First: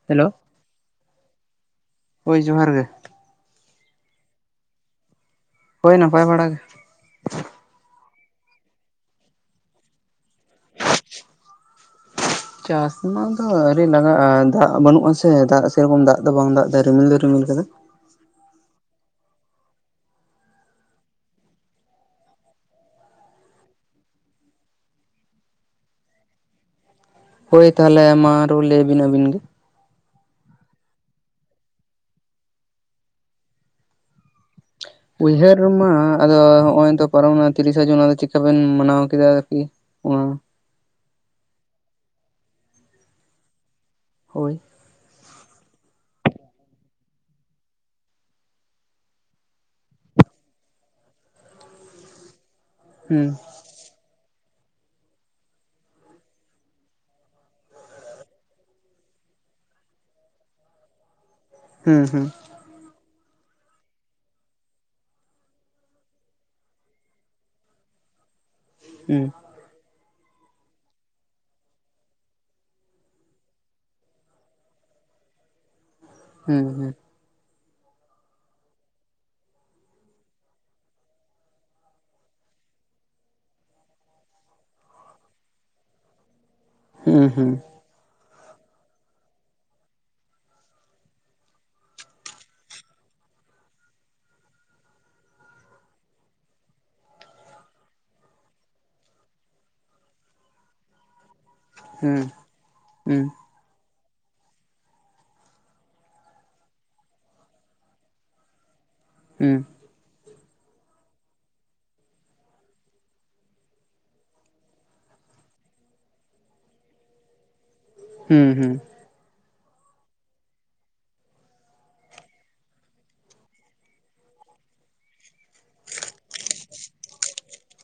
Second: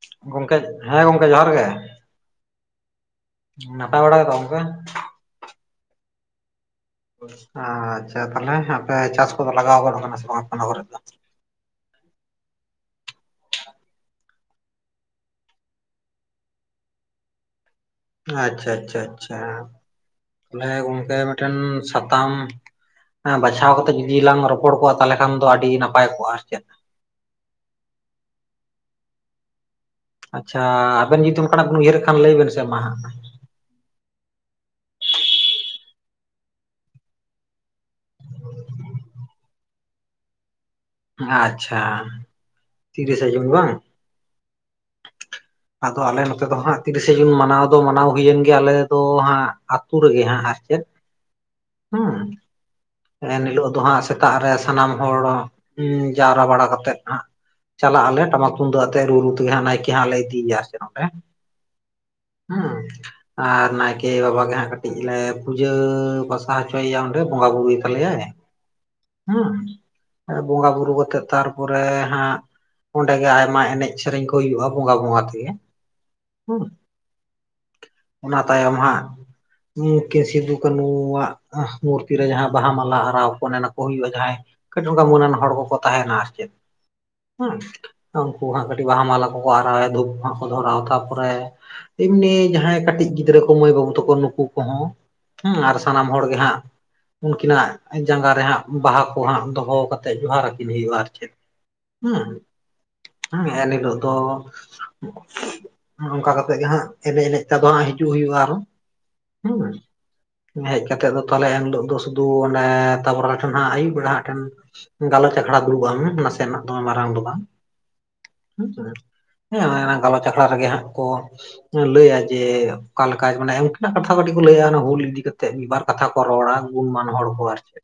ᱟ [unintelligible] ᱜᱚᱝᱠᱮ ᱦᱮᱸ ᱜᱚᱝᱠᱮ ᱡᱚᱦᱟᱨ ᱜᱮ᱾ ᱦᱳᱭ ᱡᱚᱦᱟᱨ ᱜᱮ᱾ ᱱᱟᱯᱟᱭ ᱵᱟᱲᱟᱟᱜ ᱜᱮ ᱛᱚ ᱜᱚᱝᱠᱮ᱾ ᱦᱳᱭ ᱱᱟᱯᱟᱭ ᱵᱟᱲᱟ ᱜᱮ᱾ ᱟᱪᱪᱷᱟ ᱛᱟᱦᱞᱮ ᱟᱯᱮ ᱪᱟᱥ ᱠᱚᱫᱚ ᱞᱟᱜᱟᱣ ᱜᱚᱫ ᱠᱟᱱᱟ ᱥᱮ ᱵᱟᱝ ᱟᱯᱮ ᱚᱱᱟ ᱠᱚᱨᱮ ᱫᱚ᱾ [unintelligible] ᱪᱟᱥ ᱨᱮᱱᱟᱜ ᱫᱚ ᱟᱣᱨᱤ ᱞᱟᱜᱟᱜᱼᱟ ᱫᱟᱜ ᱵᱟᱹᱱᱩᱜᱼᱟ ᱥᱮ ᱫᱟᱜ ᱥᱮᱨᱚᱠᱚᱢ ᱫᱟᱜ ᱫᱚ ᱵᱟᱝ ᱫᱟᱜ ᱮᱫᱟ ᱨᱤᱢᱤᱞ ᱫᱚ ᱨᱤᱢᱤᱞ ᱠᱟᱫᱟ᱾ ᱟᱪᱪᱷᱟ ᱟᱪᱪᱷᱟ ᱟᱪᱪᱷᱟ ᱛᱟᱦᱚᱞᱮ ᱜᱚᱝᱠᱮ ᱢᱤᱫᱴᱮᱱ ᱥᱟᱛᱟᱢ ᱦᱮ ᱵᱟᱪᱷᱟᱣ ᱠᱟᱛᱮᱜ ᱡᱩᱚᱫᱤ ᱞᱟᱝ ᱨᱚᱯᱚᱲ ᱠᱚᱜᱼᱟ ᱛᱟᱦᱚᱞᱮ ᱠᱷᱟᱱ ᱫᱚ ᱟᱹᱰᱤ ᱱᱟᱯᱟᱭ ᱠᱚᱜᱼᱟ ᱟᱨ ᱪᱮᱫ᱾ ᱦᱳᱭ ᱛᱟᱦᱚᱞᱮ ᱢᱟ ᱟᱨᱚ ᱞᱟᱹᱭᱵᱤᱱ ᱟᱹᱵᱤᱱ ᱜᱮ᱾ ᱟᱪᱪᱷᱟ ᱟᱵᱮᱱ ᱡᱩᱫᱤ ᱚᱱᱠᱟᱱᱟᱜ ᱵᱤᱱ ᱩᱭᱦᱟᱹᱨᱮᱫ ᱠᱷᱟᱱ ᱞᱟᱹᱭ ᱵᱮᱱ ᱥᱮ ᱢᱟ ᱦᱟᱸᱜ᱾ ᱩᱭᱦᱟᱹᱨ ᱢᱟ ᱟᱫᱚ ᱦᱚᱜᱚᱭ ᱛᱚ ᱯᱟᱨᱚᱢᱮᱱᱟ ᱛᱤᱨᱤᱥᱟ ᱡᱩᱱ ᱟᱫᱚ ᱪᱤᱠᱟᱹ ᱵᱮᱱ ᱢᱟᱱᱟᱣ ᱠᱮᱫᱟ ᱟᱨᱠᱤ ᱚ- ᱟᱪᱪᱷᱟ ᱛᱤᱨᱤᱥᱟ ᱡᱩᱱ ᱵᱟᱝ ᱦᱳᱭ᱾ ᱟᱫᱚ ᱟᱞᱮ ᱱᱚᱛᱮ ᱫᱚ ᱦᱟᱸᱜ ᱛᱤᱨᱤᱥᱮ ᱡᱩᱱ ᱢᱟᱱᱟᱣ ᱫᱚ ᱢᱟᱱᱟᱣ ᱦᱩᱭᱮᱱ ᱜᱮᱭᱟ ᱟᱞᱮ ᱫᱚ ᱦᱟᱸᱜ ᱟᱹᱛᱩ ᱨᱮᱜᱮ ᱦᱟᱸᱜ ᱟᱨ ᱪᱮᱫ ᱦᱩᱸ ᱦᱩᱸ ᱮᱱᱦᱤᱞᱳᱜ ᱫᱚ ᱦᱸᱟᱜ ᱥᱮᱛᱟᱜ ᱨᱮ ᱥᱟᱱᱟᱢ ᱦᱚᱲ ᱩ ᱡᱟᱣᱨᱟ ᱵᱟᱲᱟ ᱠᱟᱛᱮᱜ ᱦᱟᱸᱜ ᱪᱟᱞᱟᱜ ᱟᱞᱮ ᱴᱟᱢᱟᱠ ᱛᱩᱢ ᱫᱟᱜ ᱟᱛᱮ ᱨᱩ ᱨᱩ ᱛᱮᱜᱮ ᱦᱟᱸᱜ ᱱᱟᱭᱠᱮ ᱦᱟᱸᱜ ᱞᱮ ᱤᱫᱤᱭᱮᱭᱟ ᱥᱮ ᱱᱚᱸᱰᱮ᱾ ᱦᱩ ᱦᱩ᱾ ᱦᱩᱸ᱾ ᱟᱨ ᱱᱟᱭᱠᱮ ᱵᱟᱵᱟ ᱜᱮ ᱦᱟᱸᱜ ᱠᱟᱹᱴᱤᱡ ᱞᱮ ᱯᱩᱡᱟᱹ ᱯᱟᱥᱟ ᱦᱚᱪᱚᱭᱮᱭᱟ ᱚᱸᱰᱮ ᱵᱚᱸᱜᱟ ᱵᱩᱨᱩᱭ ᱛᱟᱞᱮᱟᱭ ᱦᱮᱸ ᱵᱚᱸᱜᱟ ᱵᱩᱨᱩ ᱠᱟᱛᱮᱜ ᱛᱟᱨᱯᱚᱨᱮ ᱦᱟᱸᱜ ᱚᱸᱰᱮ ᱜᱮ ᱟᱭᱢᱟ ᱮᱱᱮᱡ ᱥᱮᱨᱮᱧ ᱠᱚ ᱦᱩᱭᱩᱜᱼᱟ ᱵᱚᱸᱜᱟ ᱵᱚᱸᱜᱟ ᱛᱮᱜᱮ ᱦᱮᱸ᱾ ᱦᱩᱸ ᱦᱩᱸ ᱚᱱᱟ ᱛᱟᱭᱚᱢ ᱦᱟᱸᱜ ᱜᱚᱢᱠᱮ ᱥᱤᱫᱩ ᱠᱟᱹᱱᱩᱣᱟᱜ ᱢᱩᱨᱛᱤ ᱨᱮ ᱡᱟᱦᱟᱸ ᱵᱟᱦᱟ ᱢᱟᱞᱟ ᱟᱨᱟᱣ ᱠᱚ ᱚᱱᱮ ᱟᱱᱟ ᱠᱚ ᱦᱩᱭᱩᱜᱼᱟ ᱡᱟᱦᱟᱸᱭ ᱠᱟᱹᱴᱤᱡ ᱚᱱᱠᱟ ᱢᱟᱹᱱ ᱟᱱ ᱦᱚᱲ ᱠᱚᱠᱚ ᱛᱟᱦᱮᱱᱟ ᱟᱨ ᱪᱮᱫ ᱦᱩᱸ ᱩᱱᱠᱩ ᱦᱟᱸᱜ ᱠᱟᱹᱴᱤᱡ ᱵᱟᱦᱟ ᱢᱟᱞᱟ ᱠᱚᱠᱚ ᱟᱨᱟᱣᱭᱟ ᱫᱷᱩᱯ ᱦᱟᱸᱜ ᱠᱚ ᱫᱷᱚᱨᱟᱣᱟ ᱛᱟᱯᱚᱨᱮ ᱮᱢᱱᱤ ᱡᱟᱦᱟᱸᱭ ᱠᱟᱹᱴᱤᱡ ᱜᱤᱫᱽᱨᱟᱹ ᱠᱚ ᱢᱟᱹᱭ ᱵᱟᱹᱵᱩ ᱛᱟᱠᱚ ᱱᱩᱠᱩ ᱠᱚᱦᱚᱸ ᱦᱮᱸ ᱟᱨ ᱥᱟᱱᱟᱢ ᱦᱚᱲ ᱜᱮ ᱦᱟᱸᱜ ᱩᱱᱠᱤᱱᱟᱜ ᱡᱟᱸᱜᱟ ᱨᱮ ᱦᱟᱸᱜ ᱵᱟᱦᱟ ᱠᱚ ᱦᱟᱸᱜ ᱫᱚᱦᱚ ᱠᱟᱛᱮᱫ ᱡᱚᱦᱟᱨ ᱟᱹᱠᱤᱱ ᱦᱩᱭᱩᱜᱼᱟ ᱟᱨ ᱪᱮᱫ ᱦᱩᱸ ᱦᱮᱸ ᱮᱱ ᱦᱤᱞᱚᱜ ᱫᱚ ᱚᱱᱠᱟ ᱠᱟᱛᱮᱜ ᱜᱮ ᱦᱟᱸᱜ ᱮᱱᱮᱡ ᱮᱱᱮᱡ ᱛᱮ ᱟᱫᱚ ᱦᱟᱸᱜ ᱦᱤᱡᱩᱜ ᱦᱩᱭᱩᱜᱼᱟ ᱟᱨᱦᱚ ᱦᱩᱸ ᱦᱮᱡ ᱠᱟᱛᱮᱜ ᱫᱚ ᱛᱟᱦᱚᱞᱮ ᱮᱱᱦᱤᱞᱳ ᱫᱚ ᱥᱩᱫᱩ ᱚᱱᱮ ᱛᱟᱯᱚᱨᱮ ᱢᱮᱫᱴᱮᱱ ᱦᱟᱸᱜ ᱟᱭᱩᱵ ᱵᱮᱲᱟ ᱦᱟᱸᱜ ᱴᱷᱮᱱ ᱜᱟᱞᱚᱪ ᱟᱠᱷᱲᱟ ᱫᱩᱲᱩᱵᱟ ᱱᱟᱥᱮᱱᱟᱜ ᱫᱚᱢᱮ ᱢᱟᱨᱟᱝ ᱫᱚ ᱵᱟᱝ ᱦᱩᱸ ᱦᱩᱸ ᱦᱩᱸ ᱦᱮᱸᱥᱮ ᱦᱮᱸ ᱚᱱᱟ ᱜᱟᱞᱚᱪ ᱟᱠᱷᱲᱟ ᱨᱮᱜᱮ ᱦᱟᱸᱜ ᱠᱚ ᱞᱟᱹᱭᱟ ᱡᱮ ᱚᱠᱟ ᱞᱮᱠᱟ ᱢᱟᱱᱮ ᱩᱱᱠᱤᱱᱟᱜ ᱠᱟᱛᱷᱟ ᱠᱟᱹᱴᱤᱡ ᱠᱚ ᱞᱟᱹᱭᱟ ᱚᱱᱟ ᱦᱩᱞ ᱤᱫᱤ ᱠᱟᱛᱮᱫ ᱢᱤᱫ ᱵᱟᱨ ᱠᱟᱛᱷᱟ ᱠᱚ ᱜᱩᱱ ᱢᱟᱱ ᱦᱚᱲ ᱠᱚ ᱟᱨ ᱪᱮᱫ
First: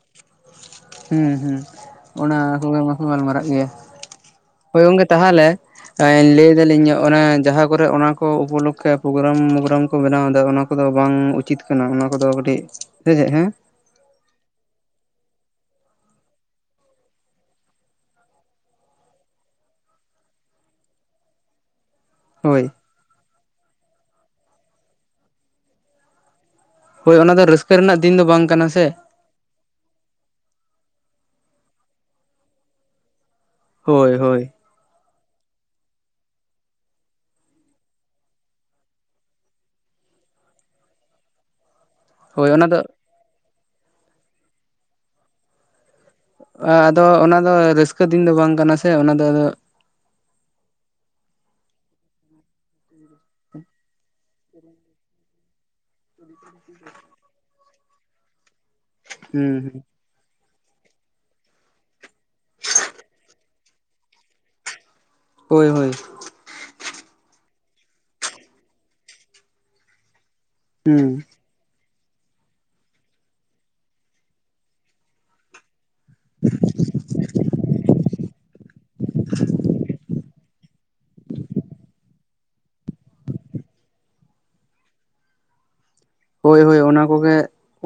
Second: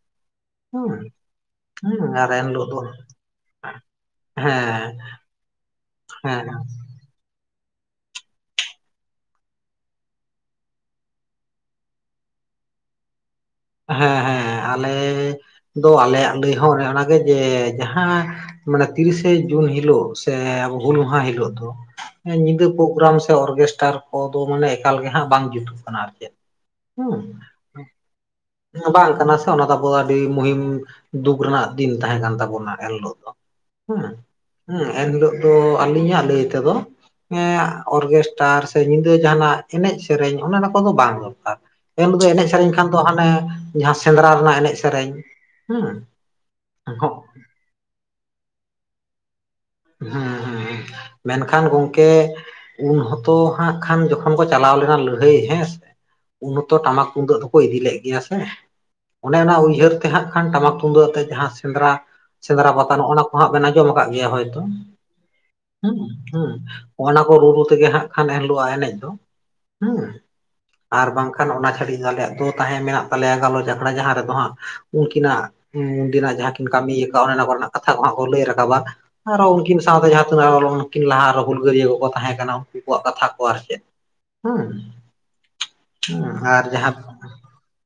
ᱦᱩᱸ ᱦᱩᱸ ᱦᱩᱸ ᱟᱨ ᱚᱱᱟ ᱮᱱᱦᱤᱞᱳᱜ ᱫᱚ [unintelligible] ᱜᱟᱞᱢᱟᱨᱟᱜ ᱜᱮᱭᱟ ᱦᱳᱭ ᱦᱮᱸ ᱜᱚᱝᱠᱮ ᱛᱟᱦᱚᱞᱮ ᱦᱮᱸ ᱞᱟᱹᱭ ᱫᱟᱹᱞᱤᱧ ᱧᱚᱜ ᱚᱱᱮ ᱡᱟᱦᱟᱸ ᱠᱚᱨᱮ ᱚᱱᱟ ᱠᱚ ᱩᱯᱚᱞᱚᱠᱠᱷᱮ ᱯᱨᱳᱜᱨᱟᱢ ᱢᱳᱜᱨᱟᱢ ᱠᱚ ᱵᱮᱱᱟᱣ ᱮᱫᱟ ᱚᱱᱟ ᱠᱚᱫᱚ ᱵᱟᱝ ᱩᱪᱤᱛ ᱠᱟᱱᱟ ᱚᱱᱟ ᱠᱚᱫᱚ ᱠᱟᱹᱴᱤᱡ ᱥᱮᱪᱮᱫ ᱦᱮᱸ ᱦᱮᱸ ᱦᱮᱸ ᱟᱞᱮ ᱫᱚ ᱟᱞᱮᱭᱟᱜ ᱞᱟᱹᱭ ᱦᱚᱸ ᱚᱱᱮ ᱚᱱᱟᱜᱮ ᱡᱮ ᱡᱟᱦᱟᱸ ᱢᱟᱱᱮ ᱛᱤᱨᱤᱥᱮ ᱡᱩᱱ ᱦᱤᱞᱳᱜ ᱥᱮ ᱦᱩᱞ ᱢᱟᱦᱟ ᱦᱤᱞᱳᱜ ᱫᱚ ᱦᱳᱭ ᱧᱤᱫᱟᱹ ᱯᱨᱳᱜᱨᱟᱢ ᱥᱮ ᱚᱨᱜᱮᱥᱴᱟᱨ ᱠᱚᱫᱚ ᱢᱟᱱᱮ ᱮᱠᱟᱞ ᱜᱮ ᱦᱟᱸᱜ ᱵᱟᱝ ᱡᱩᱛᱩᱜ ᱠᱟᱱᱟ ᱟᱨ ᱪᱮᱫ ᱦᱳᱭ ᱚᱱᱟ ᱦᱩᱸ ᱫᱚ ᱨᱟᱹᱥᱠᱟᱹ ᱨᱮᱱᱟᱜ ᱫᱤᱱ ᱫᱚ ᱵᱟᱝ ᱠᱟᱱᱟ ᱥᱮ ᱵᱟᱝ ᱠᱟᱱᱟ ᱥᱮ ᱚᱱᱟ ᱫᱚ ᱟᱵᱚ ᱟᱹᱰᱤ ᱢᱩᱦᱤᱢ ᱫᱩᱠ ᱨᱮᱱᱟᱜ ᱫᱤᱱ ᱛᱟᱦᱮᱸ ᱠᱟᱱ ᱛᱟᱵᱚᱱᱟ ᱮᱱᱦᱤᱞᱳᱜ ᱫᱚ ᱦᱮᱸ ᱦᱳᱭ ᱦᱳᱭ ᱦᱮᱸ ᱮᱱᱦᱤᱞᱳᱜ ᱫᱚ ᱟᱹᱞᱤᱧᱟᱜ ᱞᱟᱹᱭ ᱛᱮᱫᱚ ᱚᱨᱜᱮᱥᱴᱟᱨ ᱥᱮ ᱧᱤᱫᱟᱹ ᱡᱟᱦᱟᱱᱟᱜ ᱮᱱᱮᱡ ᱥᱮᱨᱮᱧ ᱚᱱᱮ ᱚᱱᱟ ᱠᱚᱫᱚ ᱵᱟᱝ ᱫᱚᱨᱠᱟᱨ ᱮᱱ ᱦᱤᱞᱚᱜ ᱫᱚ ᱮᱱᱮᱡ ᱦᱳᱭ ᱚᱱᱟ ᱥᱮᱨᱮᱧ ᱠᱷᱟᱱ ᱫᱚ ᱦᱟᱱᱮ ᱡᱟᱦᱟᱸ ᱥᱮᱸᱫᱽᱨᱟ ᱨᱮᱱᱟᱜ ᱮᱱᱮᱡ ᱥᱮᱨᱮᱧ ᱦᱮᱸ ᱟᱫᱚ ᱦᱮᱸ ᱚᱱᱟ ᱫᱚ ᱨᱟᱹᱥᱠᱟᱹ ᱫᱤᱱ ᱫᱚ ᱵᱟᱝ ᱠᱟᱱᱟ ᱥᱮ ᱚᱱᱟ ᱫᱚ ᱟᱫᱚ ᱦᱩᱸ ᱦᱩᱸ ᱢᱮᱱᱠᱷᱟᱱ ᱜᱚᱝᱠᱮ ᱩᱱ ᱦᱚᱸᱛᱚ ᱦᱟᱸᱜ ᱠᱷᱟᱱ ᱡᱚᱠᱷᱚᱱ ᱠᱚ ᱪᱟᱞᱟᱣ ᱞᱮᱱᱟ ᱞᱟᱹᱲᱦᱟᱹᱭ ᱦᱮᱸ ᱥᱮ ᱩᱱ ᱦᱚᱛᱚ ᱴᱟᱢᱟᱠ ᱛᱩᱢᱫᱟᱹᱜ ᱫᱚᱠᱚ ᱤᱫᱤ ᱞᱮᱫ ᱜᱮᱭᱟ ᱥᱮ ᱚᱱᱮ ᱦᱩᱸ ᱚᱱᱟ ᱩᱭᱦᱟᱹᱨ ᱛᱮ ᱦᱟᱸᱜ ᱠᱷᱟᱱ ᱴᱟᱢᱟᱠ ᱛᱩᱢᱫᱟᱹᱜ ᱟᱛᱮᱜ ᱡᱟᱦᱟᱸ ᱥᱮᱸᱫᱽᱨᱟ ᱥᱮᱸᱫᱽᱨᱟ ᱯᱟᱛᱟ ᱱᱚᱜᱼᱚᱱᱟ ᱠᱚᱦᱟᱸᱜ ᱵᱮᱱ ᱟᱸᱡᱚᱢ ᱠᱟᱫ ᱜᱮᱭᱟ ᱦᱳᱭᱛᱳ ᱦᱳᱭ ᱦᱳᱭ ᱦᱩᱸ ᱦᱩᱸ ᱚᱱᱟ ᱠᱚ ᱨᱩ ᱨᱩ ᱛᱮᱜᱮ ᱦᱟᱸᱜ ᱠᱷᱟᱱ ᱮᱱ ᱦᱤᱞᱳᱜ ᱟᱜ ᱮᱱᱮᱡ ᱫᱚ ᱦᱩᱸ ᱦᱩᱸ ᱟᱨ ᱵᱟᱝ ᱠᱷᱟᱱ ᱚᱱᱟ ᱪᱷᱟᱲᱤᱡ ᱫᱚ ᱟᱞᱮᱭᱟᱜ ᱫᱚ ᱛᱟᱦᱮᱸ ᱢᱮᱱᱟᱜ ᱛᱟᱞᱮᱭᱟ ᱜᱟᱞᱚᱪ ᱟᱠᱷᱲᱟ ᱡᱟᱦᱟᱸ ᱨᱮᱫᱚ ᱦᱟᱸᱜ ᱩᱱᱠᱤᱱᱟᱜ ᱩᱱᱫᱤᱱᱟᱜ ᱡᱟᱦᱟᱸ ᱠᱤᱱ ᱠᱟᱹᱢᱤᱭᱟᱠᱟᱜ ᱚᱱᱮ ᱚᱱᱟ ᱠᱚᱨᱮᱱᱟᱜ ᱠᱟᱛᱷᱟ ᱠᱚ ᱦᱟᱜ ᱠᱚ ᱞᱟᱹᱭ ᱨᱟᱠᱟᱵᱟ ᱟᱨᱚ ᱩᱱᱠᱤᱱ ᱥᱟᱶᱛᱮ ᱡᱟᱦᱟᱸ [unintelligible] ᱩᱱᱠᱤᱱ ᱞᱟᱦᱟ ᱟᱨᱦᱚ ᱦᱩᱞ ᱜᱟᱹᱨᱭᱟᱹ ᱠᱚᱠᱚ ᱛᱟᱦᱮᱸ ᱠᱟᱱᱟ ᱩᱱᱠᱩ ᱠᱚᱣᱟᱜ ᱠᱟᱛᱷᱟ ᱠᱚ ᱟᱨ ᱪᱮᱫ ᱦᱩᱸ ᱦᱩᱸ ᱦᱳᱭ ᱟᱨ ᱦᱳᱭ ᱡᱟᱦᱟᱸ ᱚᱱᱟ ᱠᱚᱜᱮ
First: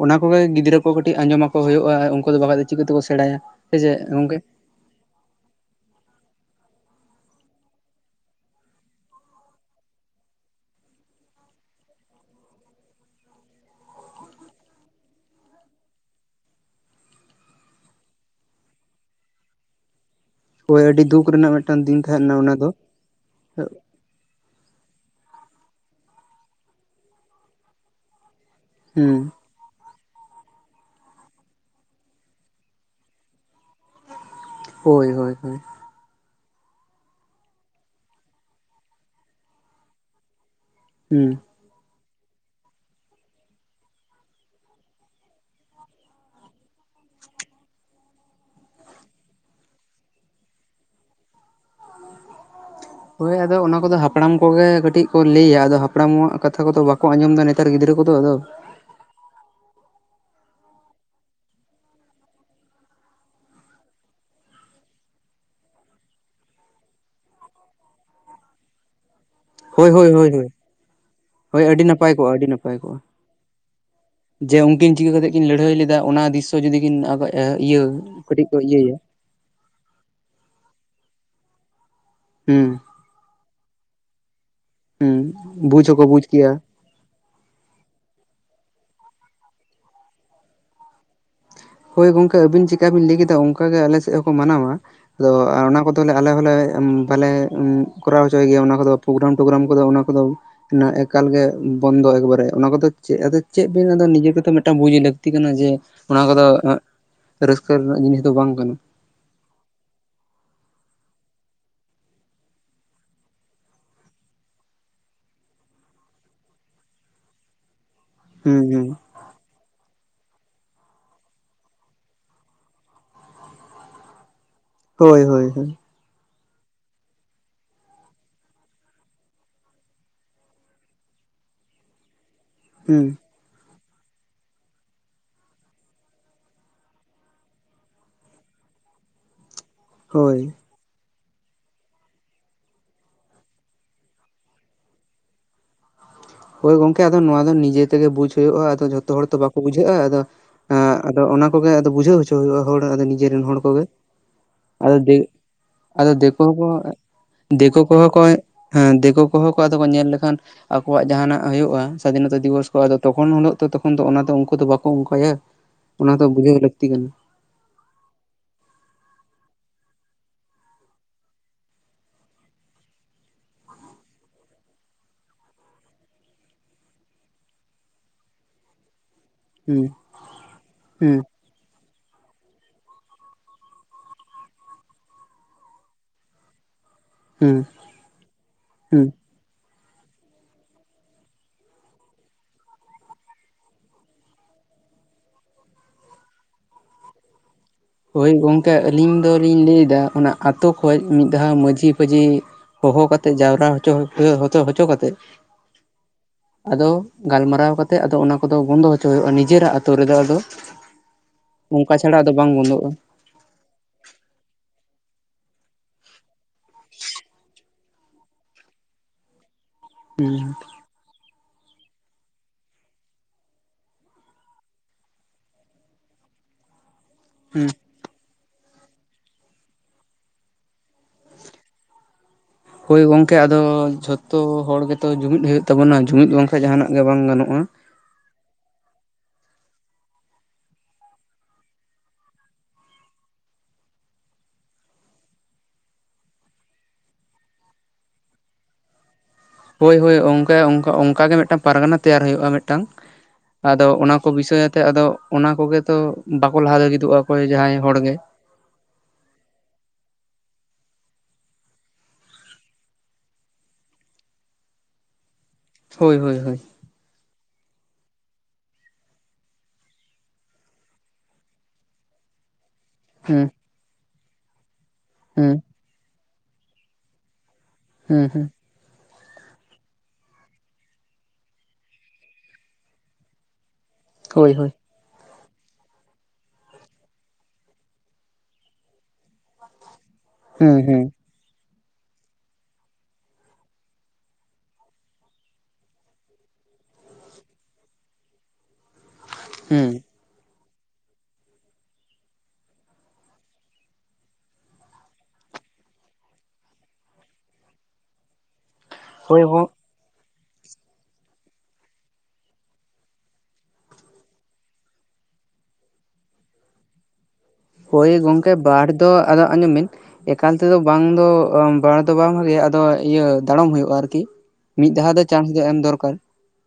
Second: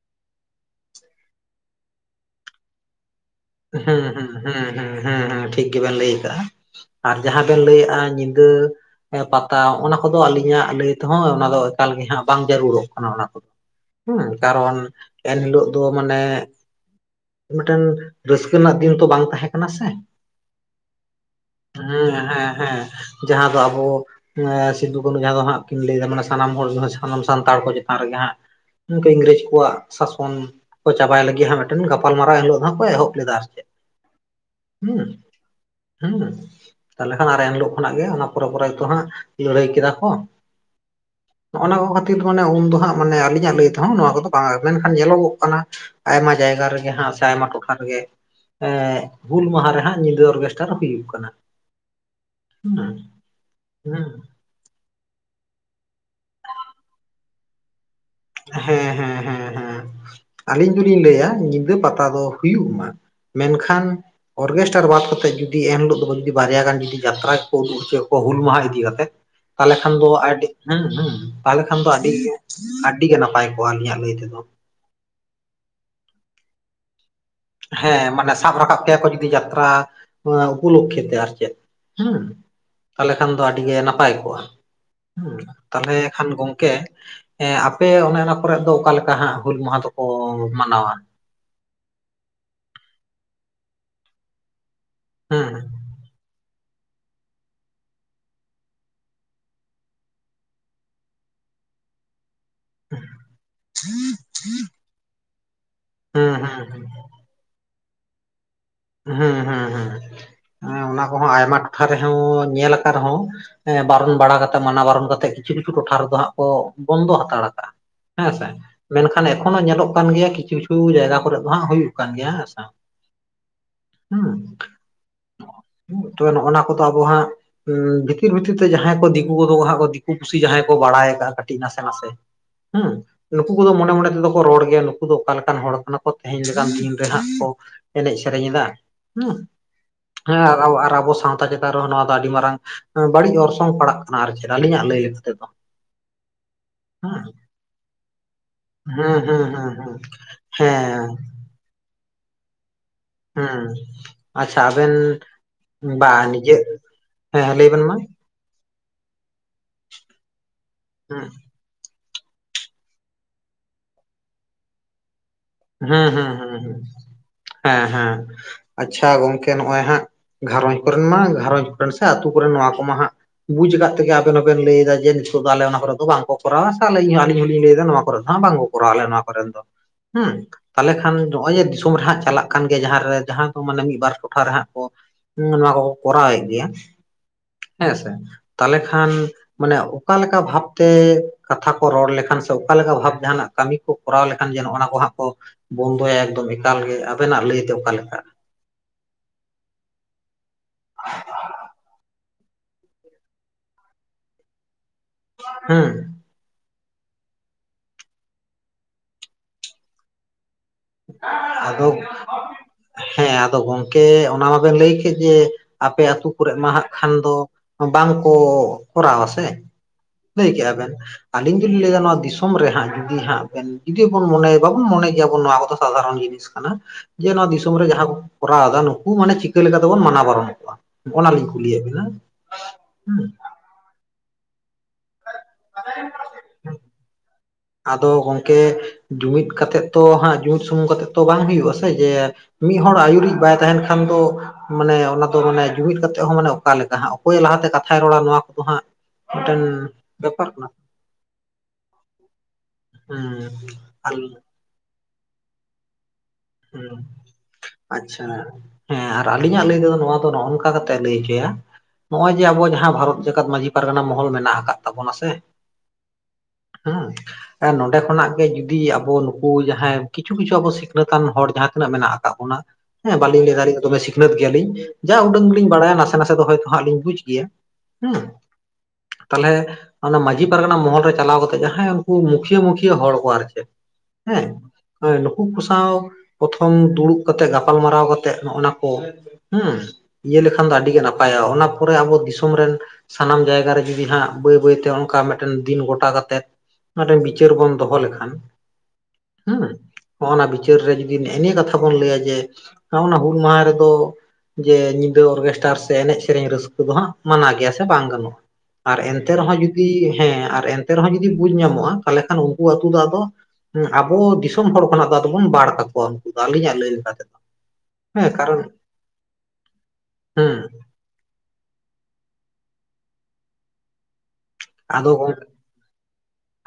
ᱚᱱᱟ ᱠᱚᱜᱮ ᱜᱤᱫᱽᱨᱟᱹ ᱠᱚ ᱠᱟᱹᱴᱤᱡ ᱟᱸᱡᱚᱢ ᱟᱠᱚ ᱦᱩᱭᱩᱜᱼᱟ ᱩᱱᱠᱩ ᱫᱚ ᱵᱟᱠᱷᱟᱡ ᱫᱚ ᱪᱤᱠᱟᱹᱛᱮᱠᱚ ᱥᱮᱬᱟᱭᱟ ᱥᱮ ᱦᱩᱸ ᱪᱮᱫ ᱦᱩᱸ ᱜᱚᱝᱠᱮ ᱦᱩᱸ ᱦᱩᱸ ᱦᱩᱸ ᱦᱩᱸ ᱴᱷᱤᱠ ᱜᱮᱵᱮᱱ ᱞᱟᱹᱭ ᱠᱟᱜᱼᱟ ᱟᱨ ᱡᱟᱦᱟᱸ ᱵᱮᱱ ᱞᱟᱹᱭᱮᱜᱼᱟ ᱧᱤᱫᱟᱹ ᱯᱟᱛᱟ ᱚᱱᱟ ᱠᱚᱫᱚ ᱟᱹᱞᱤᱧᱟᱜ ᱞᱟᱹᱭ ᱛᱮᱦᱚᱸ ᱚᱱᱟ ᱫᱚ ᱮᱠᱟᱞ ᱜᱮ ᱦᱟᱸᱜ ᱵᱟᱝ ᱡᱟᱹᱨᱩᱲᱚᱜ ᱠᱟᱱᱟ ᱚᱱᱟ ᱠᱚᱫᱚ ᱦᱩᱸ ᱠᱟᱨᱚᱱ ᱮᱱ ᱦᱤᱞᱳᱜ ᱫᱚ ᱢᱟᱱᱮ ᱢᱤᱫᱴᱮᱱ ᱨᱟᱹᱥᱠᱟᱹ ᱨᱮᱱᱟᱜ ᱫᱤᱱ ᱛᱚ ᱵᱟᱝ ᱛᱟᱦᱮᱸ ᱠᱟᱱᱟ ᱥᱮ ᱦᱳᱭ ᱟᱹᱰᱤ ᱫᱩᱠ ᱨᱮᱱᱟᱜ ᱢᱤᱫᱴᱟᱝ ᱫᱤᱱ ᱛᱟᱦᱮᱸᱜ ᱞᱮᱱᱟ ᱦᱮᱸ ᱚᱱᱟ ᱫᱚ ᱦᱮᱸ ᱡᱟᱦᱟᱸ ᱫᱚ ᱟᱵᱚ ᱮᱸ ᱥᱤᱫᱩ ᱠᱟᱹᱱᱦᱩ ᱡᱟᱦᱟᱸ ᱫᱚ ᱦᱟᱸᱜ ᱠᱤᱱ ᱞᱟᱹᱭᱫᱟ ᱢᱟᱱᱮ ᱥᱟᱱᱟᱢ ᱦᱚᱲ ᱥᱟᱱᱟᱢ ᱥᱟᱱᱛᱟᱲ ᱠᱚ ᱪᱮᱛᱟᱱ ᱨᱮᱜᱮ ᱦᱟᱸᱜ ᱩᱱᱠᱩ ᱦᱩᱸ ᱤᱝᱨᱮᱡᱽ ᱠᱚᱣᱟᱜ ᱥᱟᱥᱚᱱ ᱠᱚ ᱪᱟᱵᱟᱭ ᱞᱟᱹᱜᱤᱫ ᱦᱟᱸᱜ ᱢᱤᱫᱴᱮᱱ ᱜᱟᱯᱟᱞ ᱢᱟᱨᱟᱣ ᱮᱱᱤᱞᱳᱜ ᱫᱚ ᱦᱟᱸᱜ ᱠᱚ ᱮᱦᱚᱵ ᱞᱮᱫᱟ ᱟᱨ ᱪᱮᱫ ᱦᱩᱸ ᱦᱳᱭ ᱦᱳᱭ ᱦᱳᱭ ᱦᱩᱸ ᱛᱟᱦᱞᱮ ᱠᱷᱟᱱ ᱟᱨ ᱮᱱᱦᱤᱞᱳᱜ ᱠᱷᱚᱱᱟᱜ ᱜᱮ ᱚᱱᱟ ᱯᱚᱨᱮ ᱯᱚᱨᱮ ᱛᱚ ᱦᱟᱸᱜ ᱞᱟᱹᱲᱦᱟᱹᱭ ᱠᱮᱫᱟ ᱠᱚ ᱦᱩᱸ ᱱᱚᱜᱼᱱᱟ ᱱᱚᱣᱟ ᱠᱚ ᱠᱷᱟᱹᱛᱤᱨ ᱢᱟᱱᱮ ᱩᱱ ᱫᱚ ᱦᱟᱸᱜ ᱢᱟᱱᱮ ᱟᱹᱞᱤᱧᱟᱜ ᱞᱟᱹᱭ ᱛᱮᱦᱚᱸ ᱱᱚᱣᱟ ᱠᱚᱫᱚ ᱵᱟᱝ ᱢᱮᱱᱠᱷᱟᱱ ᱧᱮᱞᱚᱜᱚᱜ ᱠᱟᱱᱟ ᱟᱭᱢᱟ ᱡᱟᱭᱜᱟ ᱨᱮᱜᱮ ᱦᱟᱸᱜ ᱥᱮ ᱟᱭᱢᱟ ᱴᱚᱴᱷᱟ ᱨᱮᱜᱮ ᱦᱩᱞ ᱢᱟᱦᱟ ᱨᱮᱦᱟᱸᱜ ᱧᱤᱫᱟᱹ ᱚᱨᱜᱮᱥᱴᱟᱨ ᱦᱩᱭᱩᱜ ᱠᱟᱱᱟ ᱦᱮᱸ ᱦᱳᱭ ᱟᱫᱚ ᱚᱱᱟ ᱠᱚᱫᱚ ᱦᱮᱸ ᱦᱟᱯᱲᱟᱢ ᱠᱚᱜᱮ ᱠᱟᱹᱴᱤᱡ ᱠᱚ ᱞᱟᱹᱭᱟ ᱟᱫᱚ ᱦᱟᱯᱲᱟᱢᱟᱜ ᱠᱟᱛᱷᱟ ᱠᱚᱫᱚ ᱵᱟᱠᱚ ᱟᱸᱡᱚᱢ ᱮᱫᱟ ᱱᱮ ᱛᱟᱨ ᱜᱤᱫᱽᱨᱟᱹ ᱠᱚᱫᱚ ᱟᱫᱚ ᱦᱮᱸ ᱦᱮᱸ ᱦᱮᱸ ᱦᱮᱸ ᱟᱹᱞᱤᱧ ᱫᱚᱞᱤᱧ ᱞᱟᱹᱭᱟ ᱧᱤᱫᱟᱹ ᱯᱟᱛᱟ ᱫᱚ ᱦᱩᱭᱩᱜ ᱢᱟ ᱢᱮᱱᱠᱷᱟᱱ ᱚᱨᱠᱮᱥᱴᱟᱨ ᱵᱟᱫ ᱠᱟᱛᱮ ᱡᱩᱫᱤ ᱮᱱᱦᱤᱞᱳᱜ ᱫᱚ ᱡᱩᱫᱤ ᱵᱟᱨᱭᱟ ᱜᱟᱱ ᱡᱩᱫᱤ ᱡᱟᱛᱨᱟ ᱜᱮᱠᱚ ᱩᱫᱩᱜ ᱦᱚᱪᱚᱭᱮᱫ ᱠᱚᱣᱟ ᱦᱩᱞ ᱢᱟᱦᱟ ᱤᱫᱤ ᱠᱟᱛᱮᱫ ᱛᱟᱦᱚᱞᱮ ᱦᱳᱭ ᱠᱷᱟᱱ ᱫᱚ ᱦᱳᱭ ᱦᱳᱭ ᱟᱹᱰᱤ ᱦᱩᱸ ᱦᱩᱹ ᱛᱟᱦᱞᱮ ᱦᱳᱭ ᱠᱷᱟᱱ ᱫᱚ ᱟᱹᱰᱤ ᱱᱟᱯᱟᱭ ᱠᱚᱜᱼᱟ ᱜᱮ ᱱᱟᱯᱟᱭ ᱠᱚᱜᱼᱟ ᱟᱹᱰᱤᱜ ᱜᱮ ᱱᱟᱯᱟᱭ ᱠᱚᱜᱼᱟ ᱤᱧᱟᱹᱜ ᱞᱟᱹᱭ ᱛᱮᱫᱚ ᱡᱮ ᱩᱱᱠᱤᱱ ᱪᱤᱠᱟᱹ ᱠᱟ ᱠᱟᱛᱮᱫ ᱠᱤᱱ ᱞᱟᱹᱲᱦᱟᱹᱭ ᱞᱮᱫᱟ ᱚᱱᱟ ᱫᱤᱥᱥᱚ ᱡᱩᱫᱤ ᱠᱤᱱ [unintelligible] ᱦᱮᱸ ᱢᱟᱱᱮ ᱠᱟᱹᱴᱤᱡ ᱥᱟᱵ ᱨᱟᱠᱟᱵ ᱤᱭᱟᱹᱭᱟ ᱠᱮᱭᱟ ᱠᱚ ᱡᱩᱫᱤ ᱡᱟᱛᱨᱟ ᱩᱯᱚᱞᱚᱠᱠᱷᱮ ᱛᱮ ᱟᱨ ᱪᱮᱫ ᱦᱮᱸ ᱦᱩᱸ ᱛᱟᱦᱚᱞᱮ ᱠᱷᱟᱱ ᱫᱚ ᱟᱹᱰᱤᱜᱮ ᱱᱟᱯᱟᱭ ᱠᱚᱜᱼᱟ ᱦᱩᱸ ᱵᱩᱡᱽ ᱛᱟᱦᱞᱮ ᱦᱚᱸᱠᱚ ᱵᱩᱡᱽ ᱠᱷᱟᱱ ᱠᱮᱭᱟ ᱜᱚᱝᱠᱮ ᱦᱮᱸ ᱟᱯᱮ ᱚᱱᱮ ᱚᱱᱟ ᱠᱚᱨᱮ ᱫᱚ ᱚᱠᱟ ᱞᱮᱠᱟ ᱦᱟᱜ ᱦᱩᱞ ᱢᱟᱦᱟ ᱫᱚᱠᱚ ᱢᱟᱱᱟᱣᱟ ᱦᱳᱭ ᱜᱚᱝᱠᱮ ᱟᱵᱤᱱ ᱪᱮᱠᱟ ᱵᱤᱱ ᱞᱟᱹᱭ ᱠᱮᱫᱟ ᱚᱱᱠᱟᱜ ᱜᱮ ᱟᱞᱮ ᱥᱮᱫ ᱦᱚᱸᱠᱚ ᱢᱟᱱᱟᱣᱟ ᱟᱫᱚ ᱦᱩᱸ ᱚᱱᱟ ᱠᱚ ᱫᱚᱞᱮ ᱟᱞᱮ ᱦᱚᱸᱞᱮ ᱵᱟᱞᱮ ᱠᱚᱨᱟᱣ ᱦᱚᱪᱚᱭ ᱜᱮᱭᱟ ᱚᱱᱟ ᱠᱚᱫᱚ ᱯᱨᱳᱜᱨᱟᱢ ᱴᱳᱜᱨᱟᱢ ᱠᱚᱫᱚ ᱚᱱᱟ ᱠᱚᱫᱚ ᱮᱠᱟᱞ ᱜᱮ ᱵᱚᱱᱫᱚ ᱮᱠᱵᱟᱨᱮ ᱚᱱᱟ ᱠᱚᱫᱚ ᱪᱮᱫ ᱟᱫᱚ ᱪᱮᱫ ᱵᱤᱱ ᱟᱫᱚ ᱱᱤᱡᱮᱛᱮ ᱛᱚ ᱢᱤᱫᱴᱟᱝ ᱵᱩᱡᱽ ᱞᱟᱹᱠᱛᱤ ᱠᱟᱱᱟ ᱡᱮ ᱚᱱᱟ ᱦᱩᱸ ᱠᱚᱫᱚ ᱦᱩᱸ ᱨᱟᱹᱥᱠᱟᱹ ᱨᱮᱱᱟᱜ ᱡᱤᱱᱤᱥ ᱫᱚ ᱵᱟᱝ ᱠᱟᱱᱟ ᱦᱮᱸ ᱦᱮᱸ ᱦᱮᱸ ᱚᱱᱟ ᱠᱚᱦᱚᱸ ᱟᱭᱢᱟ ᱴᱚᱴᱷᱟ ᱨᱮᱦᱚᱸ ᱧᱮᱞ ᱟᱠᱟᱱ ᱨᱮᱦᱚᱸ ᱵᱟᱨᱚᱱ ᱵᱟᱲᱟ ᱠᱟᱛᱮᱜ ᱢᱟᱱᱟ ᱵᱟᱨᱚᱱ ᱠᱟᱛᱮ ᱠᱤᱪᱷᱩ ᱠᱤᱪᱷᱩ ᱴᱚᱴᱷᱟ ᱨᱮᱫᱚ ᱦᱟᱜ ᱠᱚ ᱵᱚᱱᱫᱚ ᱦᱟᱛᱟᱲ ᱠᱟᱜᱼᱟ ᱦᱮᱸᱥᱮ ᱦᱩᱸ ᱦᱩᱸ ᱢᱮᱱᱠᱷᱟᱱ ᱮᱠᱷᱚᱱᱳ ᱧᱮᱞᱚᱜ ᱠᱟᱱ ᱜᱮᱭᱟ ᱠᱤᱪᱷᱩ ᱠᱤᱪᱷᱩ ᱡᱟᱭᱜᱟ ᱠᱚᱨᱮ ᱫᱚ ᱦᱟᱜ ᱦᱩᱭᱩᱜ ᱠᱟᱱ ᱜᱮᱭᱟ ᱦᱮᱸᱥᱮ ᱦᱩᱸ ᱦᱳᱭ ᱦᱳᱭ ᱦᱳᱭ ᱛᱚᱵᱮ ᱱᱚᱜᱼᱱᱟ ᱠᱚᱫᱚ ᱟᱵᱚ ᱦᱟᱸᱜ ᱦᱩᱸ ᱵᱷᱤᱛᱤᱨ ᱵᱷᱤᱛᱤᱨ ᱛᱮ ᱡᱟᱦᱟᱸᱭ ᱠᱚ ᱫᱤᱠᱩ ᱠᱚᱫᱚ ᱦᱟᱸᱜ ᱠᱚ ᱫᱤᱠᱩ ᱯᱩᱥᱤ ᱡᱟᱦᱟᱸᱭ ᱠᱚ ᱵᱟᱲᱟᱭ ᱠᱟᱜᱼᱟ ᱠᱟᱹᱴᱤᱡ ᱱᱟᱥᱮ ᱱᱟᱥᱮ [inaudible] ᱦᱩᱸ ᱱᱩᱠᱩ ᱠᱚᱫᱚ ᱢᱚᱱᱮ ᱢᱚᱱᱮ ᱛᱮᱫᱚ ᱠᱚ ᱨᱚᱲ ᱜᱮᱭᱟ ᱱᱩᱠᱩ ᱫᱚ ᱚᱠᱟ ᱞᱮᱠᱟᱱ ᱦᱚᱲ ᱠᱟᱱᱟ ᱠᱚ ᱛᱮᱦᱮᱧ ᱞᱮᱠᱟᱱ ᱫᱤᱱ ᱨᱮᱦᱟᱸᱜ ᱠᱚ ᱮᱱᱮᱡ ᱥᱮ ᱥᱮᱨᱮᱧ ᱮᱫᱟ ᱦᱮᱸ ᱦᱳᱭ ᱟᱨ ᱟᱵᱳ ᱥᱟᱶ ᱛᱟ ᱪᱮᱛᱟᱱ ᱨᱮᱦᱚᱸ ᱱᱚᱣᱟ ᱫᱚ ᱟᱹᱰᱤ ᱢᱟᱨᱟᱝ ᱵᱟᱹᱲᱤᱡ ᱚᱨᱥᱚᱝ ᱯᱟᱲᱟᱜ ᱠᱟᱱᱟ ᱟᱨ ᱪᱮᱫ ᱟᱹᱞᱤᱧᱟᱜ ᱞᱟᱹᱭ ᱞᱮᱠᱟ ᱛᱮᱫᱚ ᱦᱳᱭ ᱜᱚᱝᱠᱮ ᱟᱫᱚ ᱦᱮᱸ ᱱᱚᱣᱟ ᱫᱚ ᱱᱤᱡᱮ ᱛᱮᱜᱮ ᱵᱩᱡ ᱦᱩᱭᱩᱜᱼᱟ ᱟᱫᱚ ᱡᱷᱚᱛᱚ ᱦᱮᱸ ᱦᱚᱲ ᱛᱚ ᱦᱮᱸ ᱵᱟᱠᱚ ᱵᱩᱡᱷᱟᱹᱜᱼᱟ ᱦᱮᱸ ᱟᱫᱚ ᱦᱮᱸ ᱟᱫᱚ ᱚᱱᱟ ᱠᱚ ᱜᱮ ᱟᱫᱚ ᱵᱩᱡᱷᱟᱹᱣ ᱦᱚᱪᱚ ᱦᱩᱭᱩᱜᱼᱟ ᱦᱚᱲ ᱟᱫᱚ ᱱᱤᱡᱮᱨᱮᱱ ᱦᱚᱲ ᱦᱮᱸ ᱠᱚᱜᱮ ᱟᱪᱪᱷᱟ ᱟᱵᱮᱱ ᱟᱫᱚ ᱫᱮ ᱵᱟ ᱟᱫᱚ ᱫᱤᱠᱩ ᱱᱤᱡᱮ ᱠᱚ, ᱦᱮᱸ ᱞᱟᱹᱭ ᱫᱮᱠᱩ ᱵᱮᱱ ᱢᱟ ᱠᱚᱦᱚᱸ ᱠᱚ, ᱦᱮᱸ ᱫᱤᱠᱩ ᱠᱚᱦᱚᱸ ᱠᱚ ᱟᱫᱚ ᱠᱚ ᱧᱮᱞ ᱞᱮᱠᱷᱟᱱ ᱟᱠᱚᱣᱟᱜ ᱦᱮᱸ ᱡᱟᱦᱟᱸ ᱱᱟᱜ ᱦᱩᱭᱩᱜᱼᱟ ᱥᱟᱫᱷᱤᱱᱚᱛᱟ ᱫᱤᱵᱚᱥ ᱠᱚ ᱟᱫᱚ ᱛᱚᱠᱷᱚᱱ ᱦᱤᱞᱳᱜ ᱛᱚᱠᱷᱚᱱ ᱫᱚ ᱚᱱᱟ ᱩᱱᱠᱩ ᱫᱚ ᱵᱟᱠᱚ ᱚᱱᱠᱟᱭᱟ ᱦᱮᱸ ᱚᱱᱟ ᱫᱚ ᱦᱮᱸ ᱵᱩᱡᱷᱟᱹᱣ ᱦᱮᱸ ᱞᱟᱹᱠᱛᱤ ᱠᱟᱱᱟ ᱦᱮᱸ ᱦᱮᱸ ᱟᱪᱪᱷᱟ ᱜᱚᱝᱠᱮ ᱱᱚᱜᱼᱚᱭ ᱦᱟᱸᱜ ᱜᱷᱟᱨᱚᱸᱡᱽ ᱠᱚᱨᱮᱱ ᱢᱟ ᱜᱷᱟᱨᱚᱚᱸᱡᱽ ᱠᱚᱨᱮᱱ ᱥᱮ ᱟᱹᱛᱩ ᱠᱚᱨᱮᱱ ᱱᱚᱣᱟ ᱠᱚᱢᱟ ᱦᱟᱸᱜ ᱵᱩᱡᱽ ᱟᱠᱟᱫ ᱛᱮᱜᱮ ᱟᱵᱮᱱ ᱦᱚᱸᱵᱮᱱ ᱞᱟᱹᱭᱮᱫᱟ ᱡᱮ ᱱᱤᱛᱚᱜ ᱫᱚ ᱟᱞᱮ ᱚᱱᱟ ᱠᱚᱨᱮ ᱫᱚ ᱵᱟᱝ ᱠᱚᱨᱟᱣᱟ ᱥᱮ ᱟᱧ ᱟᱹᱞᱤᱧ ᱦᱚᱸᱞᱤᱧ ᱞᱟᱹᱭᱫᱟ ᱱᱚᱣᱟ ᱠᱚᱨᱮ ᱫᱚ ᱦᱟᱜ ᱵᱟᱝ ᱠᱚ ᱠᱚᱨᱟᱣ ᱟᱞᱮ ᱱᱚᱣᱟ ᱠᱚᱨᱮᱱ ᱫᱚ ᱦᱩᱸ ᱛᱟᱦᱞᱮ ᱠᱷᱟᱱ ᱦᱩᱸ ᱱᱚᱜᱼᱚᱭ ᱡᱮ ᱫᱤᱥᱚᱢ ᱨᱮᱦᱟᱸᱜ ᱪᱟᱞᱟᱜ ᱠᱟᱱ ᱜᱮ ᱡᱟᱦᱟᱸ ᱨᱮ ᱡᱟᱦᱟᱸ ᱫᱚ ᱢᱟᱱᱮ ᱢᱤᱫ ᱵᱟᱨ ᱴᱚᱴᱷᱟ ᱨᱮ ᱦᱟᱸᱜ ᱠᱚ ᱦ [unintelligible] ᱱᱚᱣᱟ ᱠᱚᱠᱚ ᱠᱚᱨᱟᱣᱮᱫ ᱜᱮᱭᱟ ᱦᱮᱸ ᱦᱮᱸ ᱥᱮ ᱛᱟᱦᱚᱞᱮ ᱠᱷᱟᱱ ᱢᱟᱱᱮ ᱚᱠᱟ ᱞᱮᱠᱟ ᱵᱷᱟᱵᱛᱮ ᱠᱟᱛᱷᱟ ᱠᱚ ᱨᱚᱲ ᱞᱮᱠᱷᱟᱱ ᱥᱮ ᱚᱠᱟ ᱞᱮᱠᱟ ᱵᱷᱟᱵᱽ ᱡᱟᱦᱟᱱᱟᱜ ᱠᱟᱹᱢᱤ ᱠᱚ ᱠᱚᱨᱟᱣ ᱞᱮᱠᱷᱟᱱ ᱡᱮ ᱚᱱᱟ ᱠᱚ ᱦᱟᱸᱜ ᱠᱚ ᱵᱚᱱᱫᱚᱭᱟ ᱮᱠᱫᱚᱢ ᱮᱠᱟᱞ ᱜᱮ ᱟᱵᱮᱱᱟᱜ ᱞᱟᱹᱭ ᱛᱮ ᱚᱠᱟ ᱞᱮᱠᱟ ᱦᱳᱭ ᱜᱚᱝᱠᱮ ᱟᱹᱞᱤᱧ ᱫᱚᱞᱤᱧ ᱞᱟᱹᱭᱮᱫᱟ ᱚᱱᱟ ᱟᱛᱳ ᱠᱷᱚᱱ ᱢᱤᱫ ᱫᱷᱟᱣ ᱢᱟᱺᱡᱷᱤ ᱯᱟᱹᱡᱷᱤ ᱦᱚᱦᱚ ᱠᱟᱛᱮᱫ ᱡᱟᱣᱨᱟ ᱦᱚᱪᱚ ᱦᱚᱚ ᱦᱚᱪᱚ ᱠᱟᱛᱮ ᱦᱮᱸ ᱟᱫᱚ ᱜᱟᱞᱢᱟᱨᱟᱣ ᱠᱟᱛᱮᱜ ᱟᱫᱚ ᱚᱱᱟ ᱠᱚᱫᱚ ᱵᱚᱱᱫᱚ ᱦᱚᱪᱚ ᱦᱩᱭᱩᱜᱼᱟ ᱱᱤᱡᱮᱨᱟᱜ ᱟᱛᱳ ᱨᱮᱫᱚ ᱟᱫᱚ ᱱᱚᱝᱠᱟ ᱪᱷᱟᱲᱟ ᱟᱫᱚ ᱵᱟᱝ ᱵᱚᱱᱫᱚᱜᱼᱟ ᱦᱮᱸ ᱟᱫᱚ ᱜᱚᱝᱠᱮ ᱚᱱᱟ ᱢᱟᱵᱮᱱ ᱞᱟᱹᱭ ᱠᱮᱫ ᱡᱮ ᱟᱯᱮ ᱟᱛᱩ ᱠᱚᱨᱮ ᱢᱟ ᱦᱟᱸᱜ ᱠᱷᱟᱱ ᱫᱚ ᱵᱟᱝ ᱠᱚ ᱠᱚᱨᱟᱣᱟ ᱥᱮ ᱞᱟᱹᱭ ᱦᱩᱸ ᱠᱮᱜᱼᱟ ᱵᱮᱱ ᱟᱞᱤᱧ ᱫᱚᱞᱤᱧ ᱞᱟᱹᱭᱟ ᱱᱚᱣᱟ ᱫᱤᱥᱚᱢ ᱨᱮ ᱦᱟᱸᱜ ᱡᱩᱫᱤ ᱦᱟᱸᱜ ᱡᱩᱫᱤᱵᱚᱱ ᱢᱚᱱᱮᱭᱟ ᱵᱟᱵᱚᱱ ᱢᱚᱱᱮᱭ ᱜᱮᱭᱟᱵᱚᱱ ᱱᱚᱣᱟ ᱠᱚᱫᱚ ᱥᱟᱫᱷᱟᱨᱚᱱ ᱡᱤᱱᱤᱥ ᱡᱮ ᱱᱚᱣᱟ ᱦᱩᱸ ᱫᱤᱥᱚᱢ ᱨᱮ ᱡᱟᱦᱟᱸ ᱠᱚ ᱱᱚᱣᱟ ᱟᱫᱟᱱ ᱠᱩ ᱢᱟᱱᱮ ᱪᱤᱠᱟᱹ ᱞᱮᱠᱟᱛᱮᱵᱚᱱ ᱢᱟᱱᱟᱣ ᱵᱟᱨᱚᱱ ᱠᱚᱣᱟ ᱚᱱᱟ ᱞᱤᱧ ᱠᱩᱞᱤᱭᱮᱫ ᱵᱤᱱᱟ ᱦᱳᱭ ᱜᱚᱝᱠᱮ ᱟᱫᱚ ᱡᱷᱚᱛᱚ ᱦᱚᱲ ᱜᱮᱛᱚ ᱡᱩᱢᱤᱫ ᱦᱩᱭᱩᱜ ᱛᱟᱵᱚᱱᱟ ᱡᱩᱢᱤᱫ ᱜᱚᱝᱠᱟᱱ ᱡᱟᱦᱱᱟᱜ ᱜᱮ ᱵᱟᱝ ᱜᱟᱱᱚᱜᱼᱟ ᱟᱫᱚ ᱜᱚᱝᱠᱮ ᱡᱩᱢᱤᱫ ᱠᱟᱛᱮᱜ ᱛᱚ ᱦᱟᱸᱜ ᱡᱩᱢᱤᱫ ᱥᱩᱢᱩᱝ ᱠᱟᱛᱮᱜ ᱛᱚ ᱵᱟᱝ ᱦᱩᱭᱩᱜᱼᱟ ᱥᱮ ᱡᱮ ᱢᱤᱫ ᱦᱚᱲ ᱟᱹᱭᱩᱨᱤᱡ ᱵᱟᱭ ᱛᱟᱦᱮᱱ ᱠᱷᱟᱱ ᱫᱚ ᱢᱟᱱᱮ ᱚᱱᱟ ᱫᱚ ᱢᱟᱱᱮ ᱡᱩᱢᱤᱫ ᱠᱟᱛᱮᱜ ᱦᱚᱸ ᱢᱟᱱᱮ ᱚᱠᱟ ᱞᱮᱠᱟ ᱦᱟᱸᱜ ᱚᱠᱚᱭ ᱞᱟᱦᱟᱛᱮ ᱠᱟᱛᱷᱟᱭ ᱨᱚᱲᱟ ᱱᱚᱣᱟ ᱠᱚᱫᱚ ᱦᱟᱸᱜ ᱢᱤᱫᱴᱮᱱ ᱦᱳᱭ ᱦᱳᱭ ᱵᱮᱯᱟᱨ ᱚᱱᱠᱟ ᱠᱟᱱᱟ ᱚᱱᱠᱟ ᱚᱱᱠᱟ ᱜᱮ ᱢᱤᱫᱴᱟᱝ ᱯᱟᱨᱜᱟᱱᱟ ᱛᱮᱭᱟᱨ ᱦᱩᱭᱩᱜᱼᱟ ᱢᱤᱫᱴᱟᱝ ᱦᱩᱸ ᱟᱫᱚ ᱚᱱᱟ ᱠᱚ ᱵᱤᱥᱚᱭ ᱟᱛᱮ ᱟᱫᱚ ᱚᱱᱟ ᱠᱚᱜᱮ ᱛᱚ ᱵᱟᱠᱚ ᱞᱟᱦᱟ ᱞᱟᱹᱜᱤᱫᱚᱜᱼᱟ ᱚᱠᱚᱭ ᱡᱟᱦᱟᱸᱭ ᱦᱚᱲ ᱜᱮ ᱦᱮᱸ ᱦᱮᱸ ᱟᱨ ᱟᱞᱤᱧᱟᱜ ᱞᱟᱹᱭ ᱛᱮᱫᱚ ᱱᱚᱣᱟ ᱫᱚ ᱱᱚᱜᱼᱚ ᱱᱚᱝᱠᱟ ᱠᱟᱛᱮ ᱞᱟᱹᱭ ᱦᱚᱪᱚᱭᱟ ᱱᱚᱜ ᱚᱭ ᱡᱮ ᱟᱵᱚᱣᱟᱜ ᱡᱟᱦᱟᱸ ᱵᱷᱟᱨᱚᱛ ᱡᱟᱠᱟᱛ ᱢᱟᱹᱡᱷᱤ ᱯᱟᱨᱜᱟᱱᱟ ᱢᱚᱦᱚᱞ ᱢᱮᱱᱟᱜ ᱟᱠᱟᱫ ᱛᱟᱵᱚᱱᱟ ᱥᱮ ᱦᱳᱭ ᱦᱳᱭ ᱦᱳᱭ ᱦᱮᱸ ᱱᱚᱸᱰᱮ ᱠᱷᱚᱱᱟᱜ ᱜᱮ ᱡᱩᱫᱤ ᱟᱵᱚ ᱱᱩᱠᱩ ᱡᱟᱦᱟᱸᱭ ᱠᱤᱪᱷᱩ ᱠᱤᱪᱷᱩ ᱟᱵᱚ ᱥᱤᱠᱷᱱᱟᱹᱛ [inaudible] ᱦᱚᱲ ᱡᱟᱦᱟᱸ ᱛᱤᱱᱟᱹᱜ ᱢᱮᱱᱟᱜ ᱟᱠᱟᱫ ᱵᱚᱱᱟ ᱦᱮᱸ ᱦᱩᱸ ᱵᱟᱹᱞᱤᱧ ᱞᱟᱹᱭ ᱫᱟᱞᱤᱧ ᱫᱚᱢᱮ ᱥᱤᱠᱷᱱᱟᱹᱛ ᱜᱮᱭᱟᱞᱤᱧ ᱡᱟ ᱩᱰᱟᱹᱝ ᱦᱩᱸ ᱞᱤᱧ ᱵᱟᱲᱟᱭᱟ ᱱᱟᱥᱮ ᱱᱟᱥᱮ ᱫᱚ ᱦᱚᱭᱛᱚ ᱦᱟᱸᱜ ᱞᱤᱧ ᱵᱩᱡ ᱜᱮᱭᱟ ᱦᱮᱸ ᱦᱩᱸ ᱦᱩᱸ ᱛᱟᱦᱚᱞᱮ ᱚᱱᱟ ᱢᱟᱹᱡᱷᱤ ᱯᱟᱨᱜᱟᱱᱟ ᱢᱚᱦᱚᱞ ᱨᱮ ᱪᱟᱞᱟᱣ ᱠᱟᱛᱮᱜ ᱡᱟᱦᱟᱸᱭ ᱩᱱᱠᱩ ᱢᱩᱠᱷᱤᱭᱟᱹ ᱢᱩᱠᱷᱤᱭᱟᱹ ᱦᱚᱲ ᱠᱚ ᱟᱨᱠᱤ ᱦᱮᱸ ᱦᱳᱭ ᱱᱩᱠᱩ ᱠᱩᱥᱤ ᱥᱟᱶ ᱯᱨᱚᱛᱷᱚᱢ ᱫᱩᱲᱩᱵ ᱠᱟᱛᱮᱜ ᱜᱟᱯᱟᱞᱢᱟᱨᱟᱣ ᱠᱟᱛᱮᱜ ᱱᱚᱜᱼᱚ ᱱᱟ ᱠᱚ ᱦᱩᱸ ᱤᱭᱟᱹ ᱞᱮᱠᱷᱟᱱ ᱫᱚ ᱦᱩᱸ ᱟᱹᱰᱤ ᱜᱮ ᱦᱩᱸ ᱱᱟᱯᱟᱭᱚᱜᱼᱟ ᱚᱱᱟ ᱯᱚᱨᱮ ᱟᱵᱚ ᱫᱤᱥᱚᱢ ᱨᱮᱱ ᱥᱟᱱᱟᱢ ᱡᱟᱭᱜᱟ ᱨᱮ ᱡᱩᱫᱤ ᱦᱟᱸᱜ ᱵᱟᱹᱭ ᱵᱟᱹᱭ ᱛᱮ ᱚᱱᱠᱟ ᱢᱤᱫᱴᱮᱱ ᱫᱤᱱ ᱜᱚᱴᱟ ᱠᱟᱛᱮᱫ ᱢᱤᱫᱴᱮᱱ ᱵᱤᱪᱟᱹᱨ ᱵᱚᱱ ᱫᱚᱦᱚ ᱞᱮᱠᱷᱟᱱ ᱦᱮᱸ ᱦᱩᱸ ᱱᱚᱜᱚᱱᱟ ᱵᱤᱪᱟᱹᱨ ᱵᱤᱪᱟᱹᱨ ᱨᱮ ᱡᱩᱫᱤ ᱱᱮᱜᱮᱱᱤᱭᱟᱹ ᱠᱟᱛᱷᱟ ᱵᱚᱱ ᱞᱟᱹᱭᱟ ᱡᱮ ᱚᱱᱟ ᱦᱩᱞ ᱢᱟᱦᱟ ᱨᱮᱫᱚ ᱡᱮ ᱧᱤᱫᱟᱹ ᱚᱨᱠᱮᱥᱴᱟᱨ ᱥᱮ ᱮᱱᱮᱡ ᱥᱮᱨᱮᱧ ᱨᱟᱹᱥᱠᱟᱹ ᱫᱚ ᱦᱟᱸᱜ ᱢᱟᱱᱟ ᱜᱮᱭᱟ ᱥᱮ ᱵᱟᱝ ᱜᱟᱱᱚᱜᱼᱟ ᱟᱨ ᱮᱱᱛᱮ ᱦᱳᱭ ᱨᱮᱦᱚᱸ ᱦᱳ ᱡᱩᱫᱤ ᱦᱮᱸ ᱟᱨ ᱮᱱᱛᱮ ᱨᱮᱦᱚᱸ ᱡᱩᱫᱤ ᱵᱩᱡᱽ ᱧᱟᱢᱚᱜᱼᱟ ᱛᱟᱦᱚᱞᱮ ᱠᱷᱟᱱ ᱩᱱᱠᱩ ᱟᱛᱩ ᱫᱚ ᱟᱫᱚ ᱟᱵᱚ ᱫᱤᱥᱚᱢ ᱦᱚᱲ ᱠᱷᱚᱱᱟᱜ ᱫᱚ ᱟᱫᱚ ᱵᱚᱱ ᱵᱟᱲ ᱠᱟᱠᱚᱣᱟ ᱩᱱᱠᱩ ᱫᱚ ᱟᱹᱞᱤᱧᱟᱜ ᱞᱟᱹᱭ ᱞᱮᱠᱟᱛᱮ ᱫᱚ ᱦᱳᱭ ᱜᱚᱝᱠᱮ ᱵᱟᱨ ᱫᱚ ᱟᱫᱚ ᱟᱸᱡᱚᱢ ᱵᱤᱱ ᱦᱮᱸ ᱮᱠᱟᱞ ᱛᱮᱫᱚ ᱵᱟᱝ ᱫᱚ ᱵᱟᱲ ᱫᱚ ᱵᱟᱝ ᱵᱷᱟᱜᱮᱭᱟ ᱟᱫᱚ ᱤᱭᱟᱹ ᱫᱟᱲᱚᱢ ᱦᱩᱭᱩᱜᱼᱟ ᱟᱨᱠᱤ ᱢᱤᱫ ᱟᱫᱚ ᱫᱷᱟᱣ ᱫᱚ ᱜᱚᱝᱠᱮ ᱪᱟᱱᱥ ᱫᱚ ᱮᱢ ᱫᱚᱨᱠᱟᱨ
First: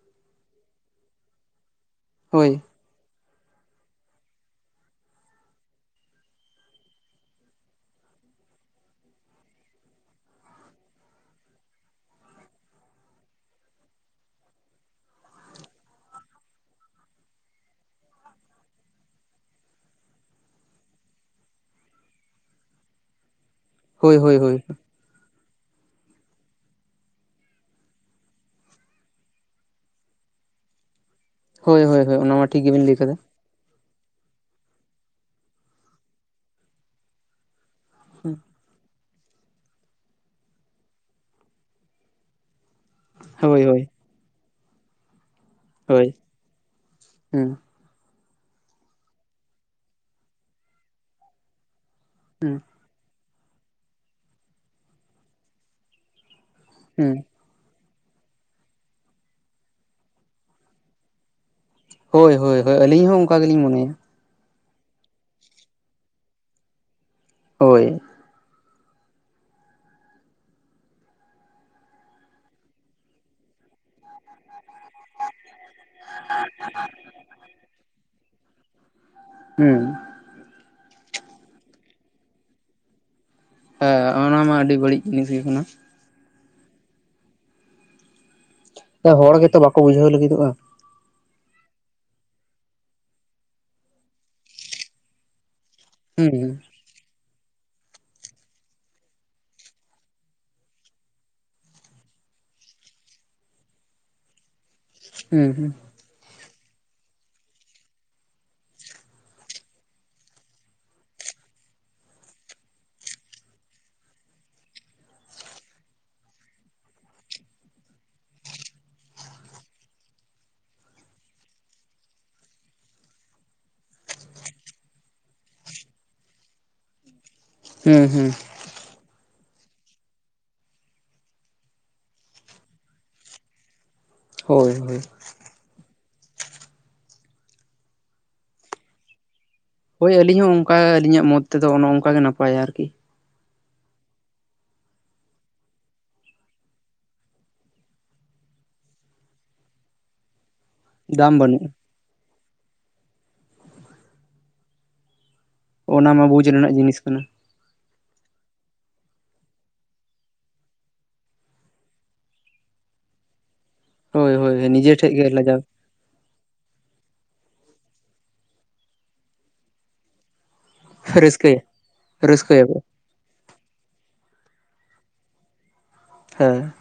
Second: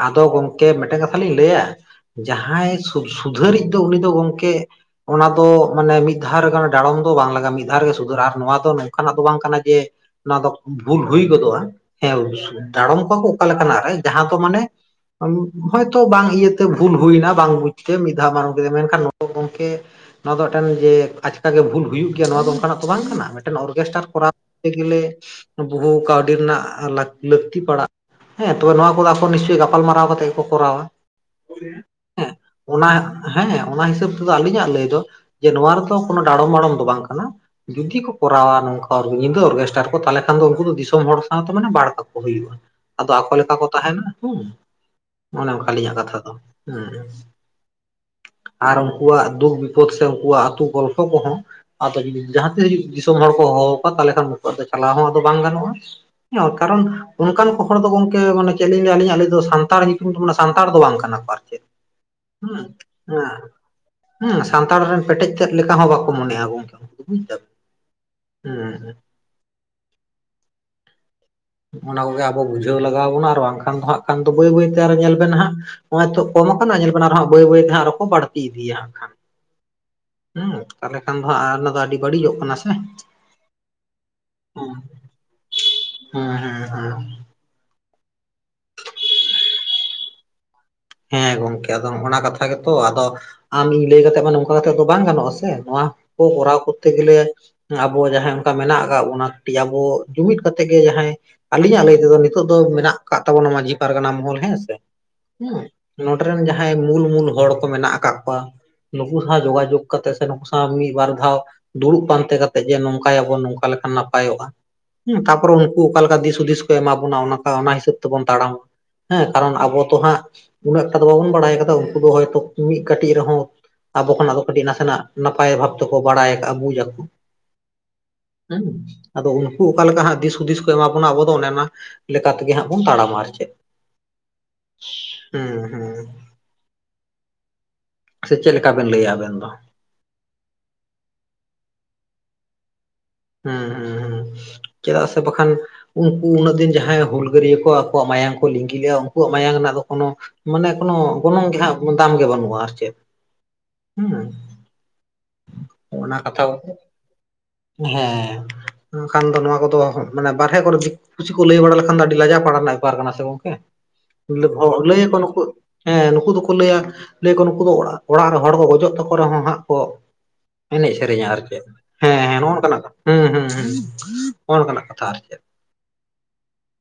ᱟᱫᱚ ᱜᱚᱢᱠᱮ ᱢᱤᱫᱴᱮᱱ ᱠᱟᱛᱷᱟ ᱞᱤᱧ ᱞᱟᱹᱭᱟ ᱦᱳᱭ ᱡᱟᱦᱟᱸᱭ ᱥᱩᱨ ᱥᱩᱫᱷᱟᱹᱨᱤᱡ ᱫᱚ ᱩᱱᱤ ᱫᱚ ᱜᱚᱢᱠᱮ ᱚᱱᱟ ᱫᱚ ᱢᱟᱱᱮ ᱢᱤᱫ ᱫᱷᱟᱣ ᱨᱮᱜᱮ ᱰᱟᱲᱚᱢ ᱫᱚ ᱵᱟᱝ ᱞᱟᱜᱟᱜᱼᱟ ᱢᱤᱫ ᱫᱷᱟᱣ ᱨᱮᱜᱮ ᱥᱩᱫᱷᱟᱹᱨᱟ ᱟᱨ ᱱᱚᱣᱟ ᱫᱚ ᱱᱚᱝᱠᱟᱱᱟᱜ ᱫᱚ ᱵᱟᱝ ᱠᱟᱱᱟ ᱡᱮ ᱚᱱᱟ ᱫᱚ ᱵᱷᱩᱞ ᱦᱩᱭ ᱜᱚᱫᱚᱜᱼᱟ ᱦᱮᱸ ᱫᱟᱲᱚᱢ ᱠᱚᱣᱟ ᱠᱚ ᱚᱠᱟ ᱞᱮᱠᱟᱱᱟᱜ ᱨᱮ ᱡᱟᱦᱟᱸ ᱫᱚ ᱢᱟᱱᱮ ᱦᱚᱭᱛᱚ ᱵᱟᱝ ᱤᱭᱟᱹ ᱛᱮ ᱵᱷᱩᱞ ᱦᱩᱭᱱᱟ ᱵᱟᱝ ᱵᱩᱡᱽ ᱛᱮ ᱢᱤᱫ ᱫᱷᱟᱣ [inaudible] ᱠᱮᱫ ᱢᱮᱱᱠᱷᱟᱱ ᱜᱚᱝᱠᱮ ᱱᱚᱣᱟ ᱫᱚ ᱢᱤᱫᱴᱮᱱ ᱡᱮ ᱟᱪᱠᱟ ᱜᱮ ᱵᱷᱩᱞ ᱦᱩᱭᱩᱜ ᱜᱮᱭᱟ ᱱᱚᱣᱟ ᱫᱚ ᱚᱱᱠᱟᱱᱟᱜ ᱛᱚ ᱵᱟᱝ ᱠᱟᱱᱟ ᱢᱤᱫᱴᱮᱱ ᱚᱨᱠᱮᱥᱴᱟᱨ ᱦᱳᱭ ᱠᱚᱨᱟᱣ ᱦᱳᱭ ᱦᱳᱭ ᱠᱚᱛᱮ ᱜᱮᱞᱮ ᱵᱚᱦᱩ ᱠᱟᱹᱣᱰᱤ ᱨᱮᱱᱟᱜ ᱞᱟᱠ ᱞᱟᱹᱠᱛᱤ [inaudible] ᱯᱟᱲᱟᱜ ᱦᱮᱸ ᱛᱚᱵᱮ ᱱᱚᱶᱟ ᱠᱚᱫᱚ ᱟᱠᱚ ᱱᱤᱥᱪᱚᱭ ᱜᱟᱯᱟᱞᱢᱟᱨᱟᱣ ᱠᱟᱛᱮ ᱜᱮᱠᱚ ᱠᱚᱨᱟᱣᱟ ᱦᱮᱸ ᱦᱳᱭ ᱦᱳᱭ ᱦᱳᱭ ᱚᱱᱟ ᱢᱟ ᱴᱷᱤᱠ ᱜᱮᱵᱤᱱ ᱚᱱᱟ ᱞᱟᱹᱭ ᱠᱟᱫᱟ᱾ ᱦᱮᱸ ᱚᱱᱟ ᱦᱤᱥᱟᱹᱵ ᱛᱮᱫᱚ ᱟᱹᱞᱤᱧᱟᱜ ᱞᱟᱹᱭ ᱫᱚ ᱡᱮ ᱱᱚᱣᱟ ᱨᱮᱫᱚ ᱠᱳᱱᱳ ᱰᱟᱲᱚᱢ ᱢᱟᱲᱚᱢ ᱫᱚ ᱵᱟᱝ ᱠᱟᱱᱟ ᱡᱩᱫᱤ ᱠᱚ ᱠᱚᱨᱟᱣᱟ ᱱᱚᱝᱠᱟ ᱚᱨᱜᱮ ᱧᱤᱫᱟᱹ ᱚᱨᱜᱮᱥᱴᱟᱨ ᱠᱚ ᱛᱟᱦᱞᱮ ᱠᱷᱟᱱ ᱫᱚ ᱩᱱᱠᱩ ᱫᱚ ᱫᱤᱥᱚᱢ ᱦᱚᱲ ᱥᱟᱶᱛᱮ ᱢᱟᱱᱮ ᱵᱟᱲ ᱠᱟᱠᱚ ᱠᱚ ᱦᱩᱭᱩᱜᱼᱟ ᱟᱫᱚ ᱟᱠᱚ ᱞᱮᱠᱟ ᱦᱳᱭ ᱠᱚ ᱦᱳᱭ ᱛᱟᱦᱮᱱᱟ ᱦᱩᱸ ᱚᱱᱮ ᱚᱸᱠᱟ ᱟᱹᱞᱤᱧᱟᱜ ᱦᱳᱭ᱾ ᱠᱟᱛᱷᱟ ᱫᱚ ᱦᱮᱸ ᱦᱩᱸ ᱟᱨ ᱩᱱᱠᱩᱣᱟᱜ ᱫᱩᱠ ᱵᱤᱯᱚᱫ ᱥᱮ ᱩᱱᱠᱩᱣᱟᱜ ᱟᱹᱛᱩ ᱜᱚᱞᱯᱷᱚ ᱠᱚᱦᱚᱸ ᱟᱫᱚ ᱡᱟᱦᱟᱸ ᱛᱮ ᱦᱩᱭᱩᱜ ᱫᱤᱥᱚᱢ ᱦᱚᱲ ᱠᱚ ᱦᱚᱦᱚᱣ ᱠᱚᱣᱟ ᱛᱟᱦᱚᱞᱮ ᱠᱷᱟᱱ ᱱᱩᱠᱩᱣᱟᱜ ᱫᱚ ᱪᱟᱞᱟᱣ ᱦᱚᱸ ᱟᱫᱚ ᱵᱟᱝ ᱜᱟᱱᱚᱜᱼᱟ ᱠᱟᱨᱚᱱ ᱦᱩᱸ ᱚᱱᱠᱟᱱ ᱠᱚ ᱦᱚᱲ ᱫᱚ ᱜᱚᱝᱠᱮ ᱢᱟᱱᱮ ᱪᱮᱫ ᱞᱤᱧ ᱞᱟᱹᱭᱟᱞᱤᱧ ᱞᱟᱹᱭ ᱫᱚ ᱥᱟᱱᱛᱟᱲ ᱧᱩᱛᱩᱢ ᱫᱚ ᱢᱟᱱᱮ ᱥᱟᱱᱛᱟᱲ ᱫᱚ ᱵᱟᱝ ᱠᱟᱱᱟ ᱠᱚ ᱟᱨ ᱪᱮᱫ ᱦᱳᱭ ᱦᱳᱭ ᱦᱳᱭ ᱟᱹᱞᱤᱧ ᱦᱚᱸ ᱚᱱᱠᱟ ᱜᱮᱞᱤᱧ ᱢᱚᱱᱮᱭᱟ [unintelligible] ᱦᱮᱸ ᱥᱟᱱᱛᱟᱲ ᱨᱮᱱ ᱯᱮᱴᱮᱡ ᱛᱮᱫ ᱞᱮᱠᱟ ᱦᱚᱸ ᱵᱟᱠᱚ ᱢᱚᱱᱮᱜᱼᱟ ᱜᱚᱝᱠᱮ ᱩᱱᱠᱩ ᱵᱩᱡᱫᱟᱵᱮ ᱦᱳᱭ ᱦᱩᱸ ᱚᱱᱟ ᱠᱚᱜᱮ ᱟᱵᱚ ᱵᱩᱡᱷᱟᱹᱣ ᱞᱟᱜᱟᱣ ᱵᱚᱱᱟ ᱟᱨ ᱵᱟᱝᱠᱷᱟᱱ ᱫᱚ ᱦᱟᱜ ᱠᱷᱟᱱ ᱫᱚ ᱵᱟᱹᱭ ᱵᱟᱹᱭ ᱛᱮ ᱟᱨᱦᱚᱸ ᱧᱮᱞ ᱵᱮᱱ ᱦᱟᱸᱜ ᱱᱚᱜᱼᱚᱭ ᱛᱚ ᱠᱚᱢ ᱟᱠᱟᱱᱟ ᱧᱮᱞ ᱵᱟᱹᱲᱟ ᱨᱮᱦᱚᱸ ᱵᱟᱹᱭ ᱵᱟᱹᱭ ᱛᱮ ᱦᱟᱜᱸ ᱟᱨᱚ ᱠᱚ ᱵᱟᱹᱲᱛᱤ ᱤᱫᱤᱭᱟ ᱦᱟᱜᱠᱷᱟᱱ ᱦᱩᱸ ᱦᱩᱸ ᱛᱟᱦᱚᱞᱮ ᱠᱷᱟᱱ ᱫᱚ ᱦᱟᱜ ᱚᱱᱟ ᱫᱚ ᱟᱹᱰᱤ ᱵᱟᱹᱲᱤᱡᱚᱜ ᱠᱟᱱᱟ ᱥᱮ ᱦᱮᱸ ᱚᱱᱟ ᱢᱟ ᱟᱹᱰᱤ ᱵᱟᱹᱲᱤᱡ ᱡᱤᱱᱤᱥ ᱜᱤ ᱠᱟᱱᱟ ᱦᱩᱸ ᱦᱮᱸ ᱦᱮᱸ ᱦᱚᱲ ᱜᱮᱛᱚ ᱵᱟᱠᱚ ᱵᱩᱡᱷᱟᱹᱣ ᱞᱟᱹᱜᱤᱫᱚᱜᱼᱟ ᱦᱮᱸ ᱜᱚᱝᱠᱮ ᱟᱫᱚ ᱚᱱᱟ ᱠᱟᱛᱷᱟ ᱜᱮᱛᱚ ᱟᱫᱚ ᱟᱢ ᱤᱧ ᱞᱟᱹᱭ ᱠᱟᱛᱮ ᱢᱟ ᱱᱚᱝᱠᱟ ᱠᱟᱛᱮᱜ ᱫᱚ ᱵᱟᱝ ᱜᱟᱱᱚᱜᱼᱟ ᱥᱮ ᱱᱚᱣᱟ ᱠᱚ ᱦᱩᱸ ᱦᱩᱸ ᱠᱚᱨᱟᱣ ᱠᱚᱛᱮ ᱜᱮᱞᱮ ᱟᱵᱚ ᱡᱟᱦᱟᱸᱭ ᱚᱱᱠᱟ ᱢᱮᱱᱟᱜ ᱟᱠᱟᱜ ᱵᱚᱱᱟ ᱯᱮᱭᱟᱵᱚ ᱡᱩᱢᱤᱫ ᱠᱟᱛᱮᱜ ᱜᱮ ᱡᱟᱦᱟᱸᱭ ᱟᱞᱤᱧᱟᱜ ᱞᱟᱹᱭ ᱛᱮᱫᱚ ᱱᱤᱛᱚᱜ ᱫᱚ ᱢᱮᱱᱟᱜ ᱠᱟᱜ ᱛᱟᱵᱚᱱᱟ ᱢᱟᱹᱡᱷᱤ ᱯᱟᱨᱜᱟᱱᱟ ᱢᱚᱦᱚᱞ ᱦᱮᱸᱥᱮ ᱦᱮᱸ ᱦᱩᱸ ᱱᱚᱰᱮ ᱨᱮᱱ ᱡᱟᱦᱟᱸᱭ ᱢᱩᱞ ᱢᱩᱞ ᱦᱚᱲ ᱠᱚ ᱢᱮᱱᱟᱜ ᱟᱠᱟᱫ ᱠᱚᱣᱟ ᱱᱩᱠᱩ ᱥᱟᱶ ᱡᱳᱜᱟᱡᱳᱜᱽ ᱠᱟᱛᱮᱜ ᱥᱮ ᱱᱩᱠᱩ ᱥᱟᱶ ᱢᱤᱫ ᱵᱟᱨ ᱫᱷᱟᱣ ᱫᱩᱲᱩᱵ ᱯᱟᱱᱛᱮ ᱠᱟᱛᱮᱜ ᱡᱮ ᱱᱚᱝᱠᱟᱭᱟᱵᱚᱱ ᱱᱚᱝᱠᱟ ᱞᱮᱠᱷᱟᱱ ᱱᱟᱯᱟᱭᱚᱜᱼᱟ ᱦᱮᱸ ᱛᱟᱨᱯᱚᱨᱮ ᱩᱱᱠᱩ ᱚᱠᱟᱞᱮᱠᱟ ᱫᱤᱥ ᱦᱩᱫᱤᱥ ᱠᱚ ᱮᱢᱟ ᱵᱚᱱᱟ ᱚᱱᱟ ᱠᱟ ᱚᱱᱟ ᱦᱤᱥᱟᱹᱵ ᱛᱮᱵᱚᱱ ᱛᱟᱲᱟᱢ ᱦᱮᱸ ᱠᱟᱨᱚᱱ ᱟᱵᱚ ᱛᱚ ᱦᱟᱸᱜ ᱩᱱᱟᱹᱜ ᱴᱟ ᱫᱚ ᱵᱟᱵᱚᱱ ᱵᱟᱲᱟᱭ ᱠᱟᱫᱟ ᱩᱱᱠᱩ ᱫᱚ ᱦᱚᱭᱛᱳ ᱢᱤᱫ ᱠᱟᱹᱴᱤᱡ ᱨᱮᱦᱚᱸ ᱟᱵᱚ ᱠᱷᱚᱱᱟᱜ ᱫᱚ ᱠᱟᱹᱴᱤᱡ ᱱᱟᱥᱮᱱᱟᱜ ᱱᱟᱯᱟᱭ ᱵᱷᱟᱵ ᱛᱮᱠᱚ ᱵᱟᱲᱟᱭ ᱟᱠᱟᱜᱼᱟ ᱵᱩᱡ ᱟᱠᱚ ᱦᱩᱸ ᱦᱩᱸ ᱦᱮᱸ ᱟᱫᱚ ᱩᱱᱠᱩ ᱚᱠᱟ ᱞᱮᱠᱟ ᱦᱟᱸᱜ ᱫᱤᱥ ᱦᱩᱫᱤᱥ ᱠᱚ ᱮᱢᱟ ᱵᱚᱱᱟ ᱟᱵᱚ ᱫᱚ ᱚᱱᱮ ᱚᱱᱟ ᱞᱮᱠᱟ ᱛᱮᱜᱮ ᱦᱟᱸᱜ ᱵᱚᱱ ᱛᱟᱲᱟᱢᱟ ᱟᱨ ᱪᱮᱫ ᱦᱳᱭ ᱦᱳᱭ ᱦᱮᱸ ᱦᱮᱸ ᱥᱮ ᱪᱮᱫ ᱞᱮᱠᱟ ᱵᱮᱱ ᱞᱟᱹᱭᱟ ᱟᱵᱮᱱ ᱫᱚ ᱦᱳᱭ ᱟᱹᱞᱤᱧ ᱦᱚᱸ ᱚᱱᱠᱟ ᱟᱹᱞᱤᱧᱟᱜ ᱢᱚᱛ ᱛᱮᱫᱚ ᱚᱱᱮ ᱚᱱᱠᱟ ᱜᱮ ᱱᱟᱯᱟᱭᱟ ᱟᱨᱠᱤ ᱦᱩᱸ ᱦᱩᱸ ᱦᱩᱸ ᱪᱮᱫᱟᱜ ᱥᱮ ᱵᱟᱠᱷᱟᱱ ᱩᱱᱠᱩ ᱩᱱᱟᱹᱜ ᱫᱤᱱ ᱡᱟᱦᱟᱸᱭ ᱦᱩᱞᱜᱟᱹᱨᱭᱟᱹ ᱠᱚ ᱟᱠᱚᱣᱟᱜ ᱢᱟᱭᱟᱢ ᱠᱚ ᱞᱤᱸᱜᱤ ᱞᱮᱼᱟ ᱩᱱᱠᱩᱣᱟᱜ ᱢᱟᱭᱟᱢ ᱨᱮᱱᱟᱜ ᱫᱚ ᱠᱳᱱᱳ ᱢᱟᱱᱮ ᱠᱳᱱᱳ ᱫᱟᱢ ᱜᱚᱱᱚᱝ ᱜᱮ ᱵᱟᱹᱱᱩᱜᱼᱟ᱾ ᱦᱟᱜ ᱫᱟᱢ ᱜᱮ ᱵᱟᱹᱱᱩᱜᱼᱟ ᱟᱨ ᱪᱮᱫ ᱦᱮᱸ ᱚᱱᱟ ᱢᱟ ᱵᱩᱡᱽ ᱨᱮᱱᱟᱜ ᱡᱤᱱᱤᱥ ᱠᱟᱱᱟ ᱦᱮᱸ ᱮᱱᱠᱷᱟᱱ ᱫᱚ ᱱᱚᱣᱟ ᱠᱚᱫᱚ ᱢᱟᱱᱮ ᱵᱟᱨᱦᱮ ᱠᱚᱨᱮ ᱠᱤᱪᱷᱩ ᱠᱚ ᱞᱟᱹᱭ ᱵᱟᱲᱟ ᱞᱮᱠᱷᱟᱱ ᱫᱚ ᱟᱹᱰᱤ ᱞᱟᱡᱟ ᱯᱟᱲᱟ ᱨᱮᱱᱟᱜ ᱵᱮᱯᱟᱨ ᱠᱟᱱᱟ ᱥᱮ ᱜᱚᱝᱠᱮ ᱦᱳᱭ ᱦᱳᱭ ᱦᱚᱲ ᱱᱤᱡᱮ ᱞᱟᱹᱭ ᱴᱷᱮᱡ ᱟᱠᱚ ᱜᱮ ᱱᱩᱠᱩ ᱞᱟᱡᱟᱣ ᱦᱮᱸ ᱱᱩᱠᱩ ᱫᱚᱠᱚ ᱞᱟᱹᱭᱟ ᱞᱟᱹᱭ ᱟᱠᱚ ᱱᱩᱠᱩ ᱫᱚ ᱚᱲᱟᱜ ᱨᱮ ᱦᱚᱲ ᱠᱚ ᱜᱚᱡᱚᱜ ᱛᱟᱠᱚ ᱨᱮᱦᱚᱸ ᱦᱟᱸᱜ ᱠᱚ ᱮᱱᱮᱡ ᱥᱮᱨᱮᱧᱟ ᱟᱨ ᱨᱟᱹᱥᱠᱟᱹᱭᱟ ᱪᱮᱫ ᱦᱮᱸ ᱦᱮᱸ ᱱᱚᱜᱼᱚ ᱨᱟᱹᱥᱠᱟᱹᱭᱟᱠᱚ ᱱᱚᱝᱠᱟᱱᱟᱜ ᱦᱩᱸ ᱦᱩᱸ ᱦᱩᱸ ᱱᱚᱜᱼᱚ ᱱᱚᱝᱠᱟᱱᱟᱜ ᱠᱟᱛᱷᱟ ᱟᱨ ᱪᱮᱫ ᱦᱮᱸ